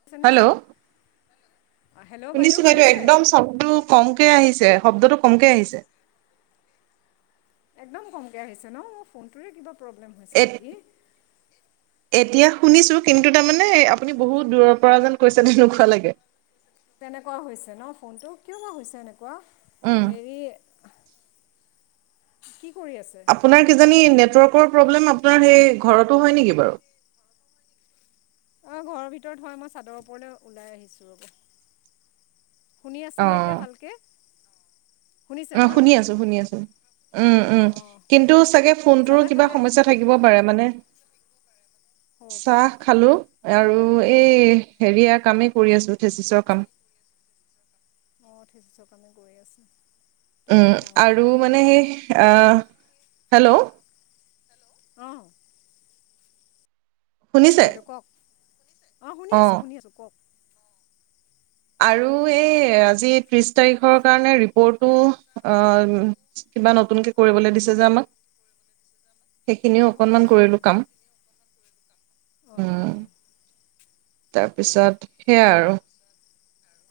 শুনিছেনে hello! Hello শুনিছো বাইদেউ, শুনিছে একদম চাউণ্ডটো কমকে আহিছে। শব্দটো কমকে আহিছে। একদম কমকে আহিছে ন? মোৰ ফোনটোৰে কিবা প্ৰব্লেম এ হৈছে নেকি। এতিয়া শুনিছো, কিন্তু তাৰমানে আপুনি বহুত দূৰৰ পৰা যেন কৈছে তেনেকোৱা লাগে। তেনেকুৱা হৈছে ন ফোনটো, কিয় বা হৈছে এনেকুৱা। উম। হেৰি, কি? কৰি আছে আপোনাৰ কিজানি নেট নেটৱৰ্কৰ প্ৰব্লেম আপোনাৰ সেই ঘৰতো হয় নেকি বাৰু? অ' ঘৰৰ ভিতৰত হয়, মই চাদৰ ওপৰলৈ ওলাই আহিছোঁ ৰ'ব। শুনি আছে নে এতিয়া ভালকে। উম, শুনি আছো শুনি আছো। উম অঁ উম অঁ কিন্তু চাগে চাহ ফোনটোৰো তাহ কিবা খালে সমস্যা থাকিব পাৰে মানে হ'ব পাৰে চাহ খালো আৰু এই হেৰিয়া কামেই কৰি আছোঁ থেচিছৰ কাম অঁ ঠিকচক আমি গৈ আছোঁ উম আৰু মানে সেই হেল্ল' অ আছোঁ শুনিছে বাইদেউ কওক অ শুনি আছো শুনি আছো কওক আৰু এই আজি ত্ৰিশ তাৰিখৰ কাৰণে ৰিপৰ্টটো অহ উম কিবা নতুনকে কৰিবলৈ দিছে যে আমাক সেইখিনিও অঁ অকনমান আচ্ছা কৰিলো কাম অঁ উম অঁ তাৰপিছত সেয়াাই আৰু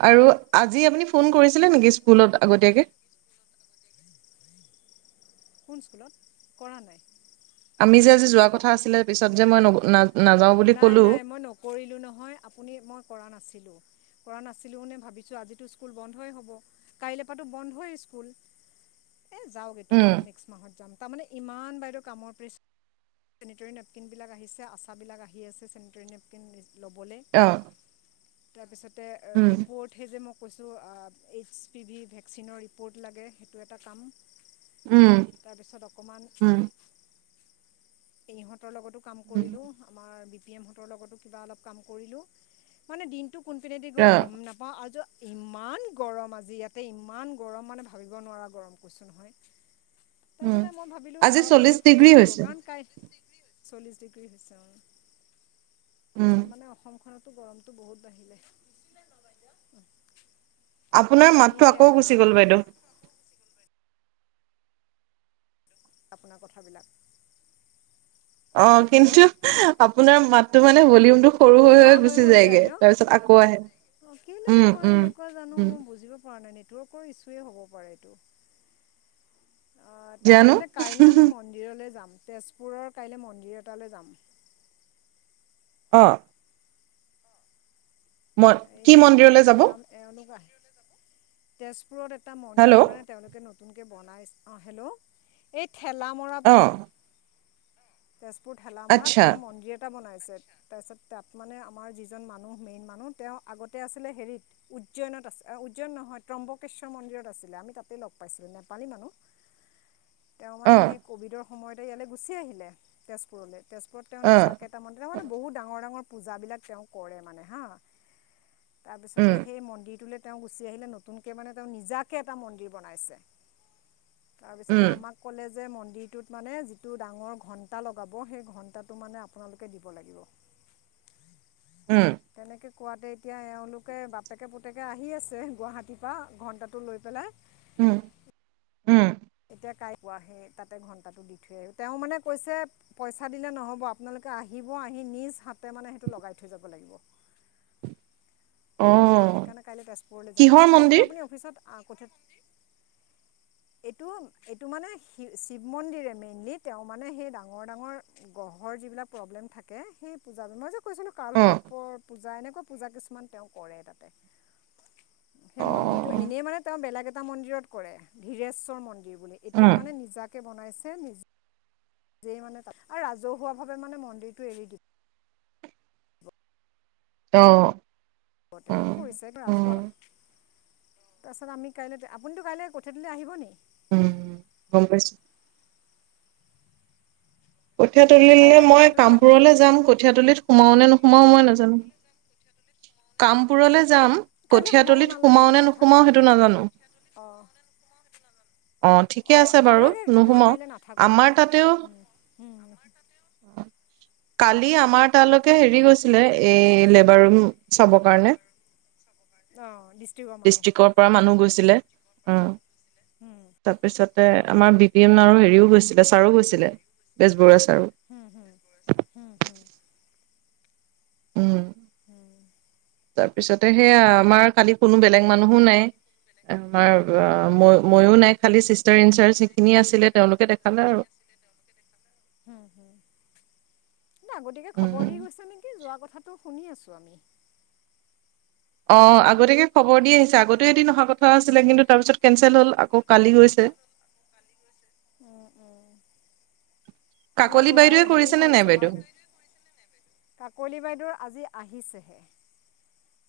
আৰু আজি আপুনি ফোন কৰিছিলে নেকি স্কুলত আগতীয়াকৈ [inaudible] কোন স্কুলত কৰা নাই আমি যে আজি যোৱা কথা আছিলে পিছত যে নগলো ম নাযাওঁ বুলি নাই ক'লো নাই মই নকৰিলো নহয় আপুনি মই কৰা নাছিল কৰা নাছিলো ভাবিছো আজি স্কুল বন্ধই হ'ব কাইলৈ পৰাটো বন্ধই স্কুল [inaudible] এ যাওক এইটো মাহ নেক্স মাহত যাম তাৰমানে ইমান বাইদেউ কামৰ প্ৰেচাৰ চেনিটেৰী নেপকিনবিলাক আহিছে আচাবিলাক আহি আছে চেনিটেৰী নেপকিন ল'বলৈ তাৰপিছতে ৰিপ'ৰ্ট সেই যে মোক কৈছোঁ এইচ পি ভি ভেকচিনৰ ৰিপ'ৰ্ট লাগে সেইটো এটা কাম তাৰপিছত অকণমান ইহঁতৰ লগতো কাম কৰিলোঁ। আমাৰ পি এম হঁতৰ লগতো কিবা অলপ কাম কৰিলোঁ, মানে দিনটো কোনপিনেদি গ'ল অঁ গ'ম নাপাওঁ আৰু য ইমান গৰম আজি ইয়াতে ইমান গৰম মানে ভাবিব নোৱাৰা গৰম কৈছোঁ নহয়। তাৰপিছতে মই ভাবিলোঁ আজি ছাৰক মই চল্লিশ এতিয়া ফোন ডিগ্ৰী নকৰোঁ হৈছে কাৰণ কাই চল্লিশ ডিগ্ৰী হৈছে অ' মানে অসম তাতো গৰমটো বহুত বাঢ়ি যায়। আপোনাৰ মাতটো আকৌ গুচি গ'ল বাইদেউ। আপোনাৰ কথাবিলাক অ হেল্ল' কিন্তু আপোনাৰ মাতটো মানে ভলিউম টো সৰু হৈ নোহোৱা হৈ গুচি যায়গে। তাৰ পিছত আকৌ আহে অ' কেলে উম হয় উম এনেকুৱা জানোঁ। উম মই বুজিব পৰা নাই, নেটৱৰ্কৰ ইছুৱে হ'ব পাৰে এইটো। অ তাৰ জানো মানে কাইলে আমি মন্দিৰলে যাম। তেজপুৰৰ কাইলৈ মন্দিৰ এটালৈ যাম। অ'। মই মন্দিৰটো যাম এওলোক আহ তেজপুৰত এটা হেল্ল' মন্দিৰ মানে তেওলোকে নতুন বনাই অ, হেল্ল', এই ঠেলামৰা অ পিনে। তেজপুৰ ঠেলামৰাত আচ্ছা কিবা মন্দিৰ এটা বনাই তাৰপিছত তাত মানে আমাৰ যিজন মানুহ মেইন মানুহ তেও আগতে আছিলে হেৰিত উজ্জৈনত আছে উজ্জৈন নহয় ত্ৰম্বকেশ্বৰ মন্দিৰত আছিলে আমি তাতে লগ পাইছিলো। নেপালী মানুহ। [inaudible] তেও মানে অ সেই ক'ভিডৰ সময়তে ইয়ালৈ গুচি আহিলে তেজপুৰলৈ। তেজপুৰত তেও অ নিজাকৈটা মন্দিৰ মানে বহুত ডাঙৰ - ডাঙৰ পূজাবিলাক তেও কৰে মানে হা। উম তাৰপিছতে সেই মন্দিৰটোলে তেও গুচি আহিলে নতুনকৈ মানে তেও নিজাকে এটা মন্দিৰ বনাইছে। তাৰপিছতে উম আমাক ক'লে যে মন্দিৰটোত মানে যিটো ডাঙৰ ঘণ্টা লগাব সেই ঘণ্টাটো মানে আপোনালোকে দিব লাগিব। উম, তেনেকৈ কোৱাতে এতিয়া এওলোকে বাপেকে পুতেকে আহি আছে গুৱাহাটীৰ পৰা ঘণ্টাটো লৈ পেলাই। উম - উম। এতিয়া কাই কোৱা সেই তাতে ঘন্টাটো দি থৈ আৰু তেও মানে কৈছে পইচা দিলে নহব আপোনালোক আহিব- আহি নিজ হাতে মানে সেইটো লগাই থৈ যাব লাগিব। [inaudible] অ এতিয়া সেইকাৰণে কাইলৈ তেজপুৰলৈ যাম কিহৰ কাইলেতো মন্দিৰ আপুনি অফিচত কঠ এইটো সেইটো মানে শি শিৱ মন্দিৰে মেইনলি তেও মানে সেই ডাঙৰ - ডাঙৰ গ্ৰহৰ যিবিলাক প্ৰব্লেম থাকে থাকে সেই পূজায় কৈছিলো অ কালসৰপৰ পূজা এনেকুৱা পূজা কিছুমান তেও কৰে তাতে। সেই অ মন্দিৰটো এনেই মানে তেও বেলেগ এটা মন্দিৰত কৰে ধীৰেশ্বৰ মন্দিৰ। এতিয়া উম মানে নিজাকে বনাইছে নিজ নিজেই মানে আৰু ৰাজহুৱাভাৱে মানে মন্দিৰটো এৰি দিও। অহ ', [unintelligible] তেওঁ কৰিছে ৰাজহুৱা তাৰপাছত আমি কাইলৈ আপুিতো কাইলৈ আহিব নিক উম, গম পাইছো। কঠীয়াতলিলে কাইলৈ মই কঠীয়াতলি আহিব কামপুৰলৈ নেকি যাম আপুনি কঠীয়াতলিত সোমাও নে নোসোমাও মই নাজানো। কামপুৰলৈ জা যাম কাইলৈ সোমাব কঠিয়াতলিত নালাগে সোমাও মই নে নাথাকোঁ নোসোমাও সেইটো নাজানো। অঁ অ, ঠিকে অঁ আছে বাৰু নালাগে মই নুসুম কাইলৈ নাথাকোঁ আমাৰ তাতেও কালি আমাৰ তালৈকে হেৰি গৈছিলে এই লেবাৰ ৰুম চাবৰ কাৰণে। অঁ ডিষ্ট্ৰিক্টৰ মানুহ ডিষ্ট্ৰিক্ৰ পৰা মানুহ গৈছিলে আহ। হুম তাৰপিছতে আমাৰ বি পি এম আৰু হেৰিও গৈছিলে ছাৰও গৈছিলে বেজবৰুৱা ছাৰো হম - হম - হম - হম। উম, হুম তাৰ পিছতে সেয়া আমাৰ খালি কোনো বেলেগ মানুহো নাই আমাৰ অ, ম মই নাই কালি খিনি আছিলে তেওলোকে দেখালে আৰু। আগতিয়াকে খবৰ উম দি গৈছে নেকি যোৱা কথাটো। শুনি আছো আমি। অ, আগতীয়াকে খবৰ দি আহিছে আগতেও এদিন অহা কথা আছিলে কিন্তু তাৰপিছত কেনচেল হ'ল আকৌ কালি গৈছিল। এক [unintelligible] উম, উম। আপোনাৰ কাকলি ল'ৰাৰ বাইদেৱে হেৰি কৰিছেনে হ'ল? নাই চামাৰ। বাইদেউ কাকলি বাইদেউ আজি আহিছেহে।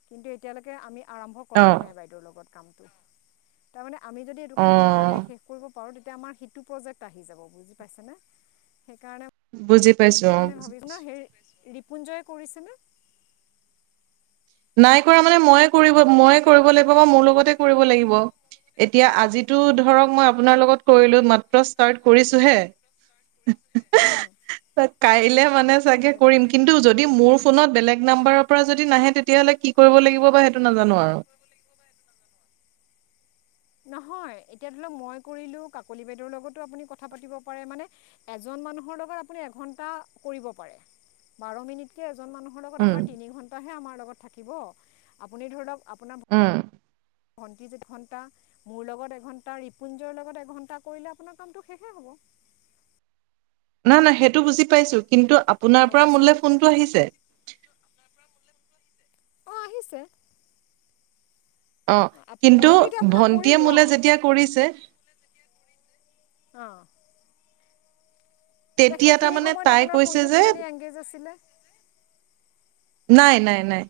কিন্তু এতিয়ালৈকে আমি আৰম্ভ অ কৰাই নাই বাইদেউৰ লগত কামটো। তাৰমানে আমি যদি এইটো অ কাম সোনকালে শেষ কৰিব পাৰোঁ তে তেতিয়া আমাৰ সিটো প্ৰজেক্ট আহি যাব বুজি পাইছে নে? সেইকাৰণে বুজি পাইছো অ মানে ভাবিম না, হেই ৰিপুঞ্জয়ে কৰিছে নে? নাই কৰা মানে মইয়ে কৰিব মইয়ে কৰিব লাগিব বা মোৰ লগতে কৰিব লাগিব। এতিয়া আজিতো ধৰক মই আপোনাৰ লগত কৰিলো। মাত্ৰ ষ্টাৰ্ট কৰিছো হে। কাইলে মানে চাগে তাকেতো কৰিম। কিন্তু, যদি মোৰ ফোনত বেলেগ নাম্বাৰৰ পৰা যদি নাহে কেতিয়ালে কি কৰিব লাগিব বা সেইটো নাজানোঁ আৰু নহয়। এতিয়া ধৰি লওক মই কৰিলো, কাকলি বাইদেউৰ লগতো আপুনি কথা পাতিব পাৰে মানে এজন মানুহৰ লগত এঘণ্টা কৰিব পাৰে। বাৰ মিনিটকে এজন মানুহৰ লগত উম আমাৰ তিনি ঘণ্টাহে আমাৰ লগত থাকিব। আপুনি ধৰি লওক আপোনাৰ উম ভণ্টি লগত এঘণ্টা, মোৰ লগত এঘণ্টা, ৰিপুঞ্জয় লগত এঘণ্টা কৰিলে আপোনাৰ কামটো শেষে হ'ব। [inaudible] না-না সেইটো বুজি পাইছো। কিন্তু আপোনাৰ গম পৰা পাইছেনে মোলে ফোনটো আহিছে। অ' আহিছে। অ', কিন্তু মইতো এতিয়া আপোনাক ভণ্টিয়ে কৰিলোঁ মোলে যেতিয়া কৰিছে। অহ, তেতিয়া সেইখিনি তাৰমানে সময়ত তাই আপোনাৰ কৈছে ফোনটো যে কিজানি এংগেজ আছিলে। নাই-নাই-নাই,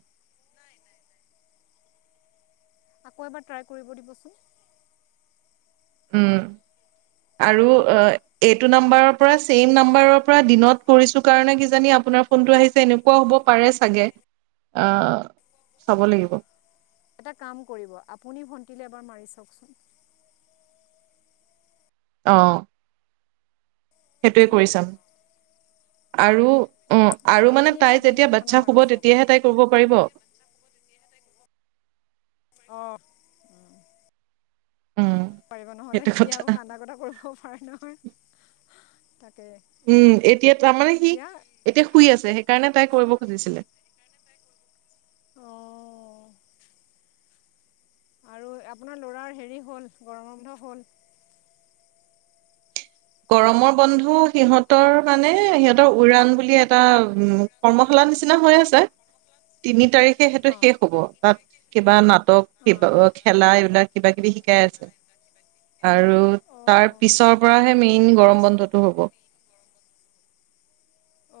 আকৌ এবাৰ ট্ৰাই কৰিব দিবচোন। উম, আৰু এইটো নাম্বাৰৰ পৰা চেম নাম্বাৰৰ পৰা দিনত কৰিছো কাৰণে কিজানি আপোনাৰ ফোন ফোনটো আহিছে, এনেকুৱা হ'ব পাৰে চাগে। আ চাব লাগিব। এটা কাম কৰিব, আপুনি ভণ্টিলে এবাৰ মাৰি চাওঁকচোন। অ', সেইটোৱে আছেনে কৰি চাম আৰু অ' অঁ আৰু মানে আপুনি এবাৰ তাই যেতিয়া ভণ্টিলৈ আপোনাৰ বাচ্ছা মাৰি শুব, চাওক তেতিয়াহে তাই কৰিব পাৰিব। অ, উম পাৰিব। নহলে সেইটো সি কথা আৰু কান্দা কতা কৰিবও পাৰে নহয়। তাকে উম, এতিয়া তাৰ মানে সি এতিয়া অঁ এতিয়া শুই আছে, সেইকাৰণে তাই কৰিব খুজিছিলে। আৰু আপোনাৰ ল'ৰাৰ হেৰি হ'ল? গৰমৰ বন্ধ হ'ল? গৰমৰ বন্ধ সিহঁতৰ মানে সিহঁতৰ উৰাণ বুলি এটা কৰ্মশালা নিচিনা হৈ আছে। তিনি তাৰিখে সেইটো অঁ শেষ হ'ব, তাত কিবা নাটক, অঁ কিবা খেলা এইবিলাক কিবা কিবি শি শিকাই আছে আৰু তাৰ অঁ পিছৰ পৰাহে মেইন গৰম বন্ধটো হ'ব।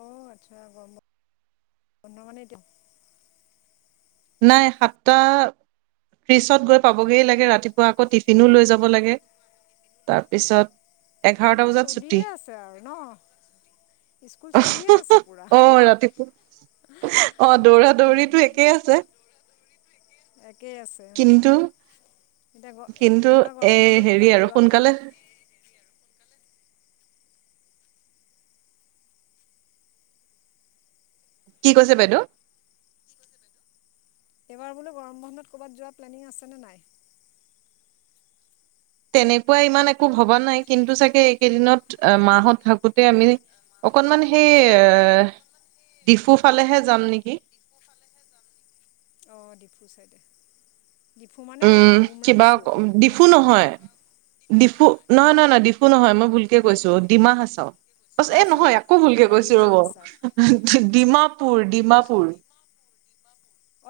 অ' আচ্ছা, গৰম বন্ধ মানে এতিয়া নাই, সাতটা ত্ৰিচত গৈ পাবগৈ লাগে ৰাতিপুৱা, আকৌ টিফিনো লৈ যাব লাগে, তাৰপিছত এঘাৰটা অ' বজাত ছুটি চলিয়ে আছে আৰু ন। স্কুল চলিয়ে আছে পোৰা। অ ৰাতিপুৱা অ' দৌৰা দৌৰিতো একেই আছে। একেই আছে উম। কিন্তু এতিয়া, কিন্তু এইবাৰ এ গৰম বন্ধত হেৰি ক'ৰবাত আৰু যোৱাত সোনকালে আপোনাৰ [inaudible] কি কৈছে বাইদেউ। এইবাৰ বোলো গৰম বন্ধত ক'ৰবাত যোৱা প্লেনিং আছেনে নাই। তেনেকুৱা ইমান একো ভবা নাই কিন্তু চাগে এইকেইদিনত মাহত থাকোতে আমি অকণমান সেই ডিফু ফালেহে যাম নেকি। [unintelligible] অ, ডিফু চাইডে। ডিফু মানে উম এইটো কিবা উমৰাংচু ডিফু হাফলং নহয় ডিফু নহয় নহ নহ ডিফু একো নহয় মই ভুলকে কৈছো ডিমা হাছাও প এ হাফলং নহয় আকৌ ভুলকে অঁ কৈছো ডিমা ৰ'ব হাছাও ডিমাপুৰ- ডিমাপুৰ।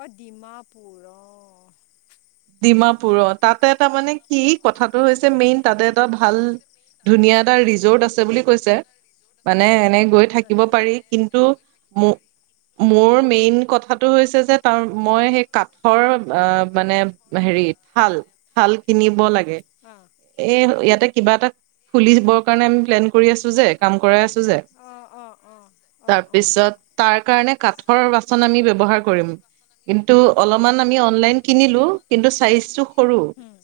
অ, ডিমাপুৰ অ, ডিমাপুৰৰ তাতে এটা মানে কি কথাটো হৈছে মেইন তাতে এটা ভাল ধুনীয়া এটা ৰিজৰ্ট আছে বুলি কৈছে মানে এনে। গৈ থাকিব আচ্ছা পাৰি কিন্তু মোৰ মেইন কথাটো হৈছে যে তাৰ মই সেই কাঠৰ মানে হেৰি থাল - থাল কিনিব লাগে এ ইয়াতে কিবা এটা খুলিবৰ কাৰণে আমি প্লেন কৰি আছো যে কাম কৰাই আছো যে অঁ অঁ অঁ অঁ অঁ অঁ তাৰপিছত অঁ তাৰ কাৰণে কাঠৰ বাচন আমি ব্যৱহাৰ কৰিম কিন্তু অলপমান আমি অনলাইন কিনিলো কিন্তু চাইজটো সৰু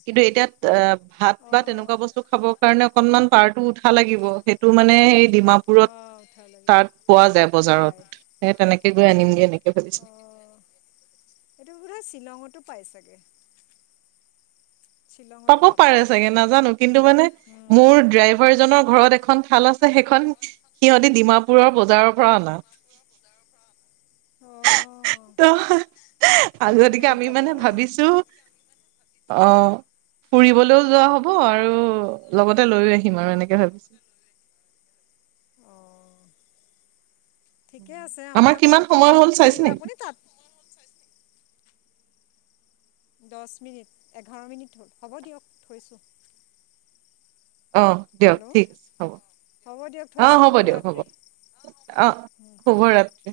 কিন্তু এতিাত অ, ভাত বা অঁ তেনেকুৱা বস্তু খাবৰ কাৰণে অকনমান পাৰটো উঠা লাগিব সেইটো মানে সেই ডিমাপুৰত অঁ উঠা লাগিব তাত পোৱা যায় বজাৰত পায় স তেনেকে গৈ আনিমগৈ এনেকে ভাবিছো। অঁ এইটো বোধৰা শ্বিলঙতো পাই চাগে পাব পাৰে চাগে নাজানো কিন্তু মানে মোৰ ড্ৰাইভাৰজনৰ ঘৰত এখন থাল আছে সেইখন সিহতি ডিমাপুৰৰ বজাৰৰ পৰা অনা। অ' ত' সেইটো আজতিকে হেৰিত আমি যাব মানে আৰু ভাবিছো। [unintelligible] অ', ফুৰিবলৈও যোৱা হব আৰু লগতে লৈ আহিম আৰু এনেকে ভাবিছো। [inaudible] অ' ঠিকে আছে আমাৰ আকৌ কিমান নতুন সময় হ'ল প্ৰজেক্টটো চাইছে আহিলে নেকি আপুনি তাত দহ মিনিট এঘাৰ মিনিট হ'ল হ'ব দিয়ক থৈছো। অ', দিয়ক ঠিক আছে হ'ব হ'ব দিয়ক অ, থৈছোঁ হ'ব দিয়ক হ'ব শুভৰাত্ৰি অ, শুভ ৰাত্ৰি।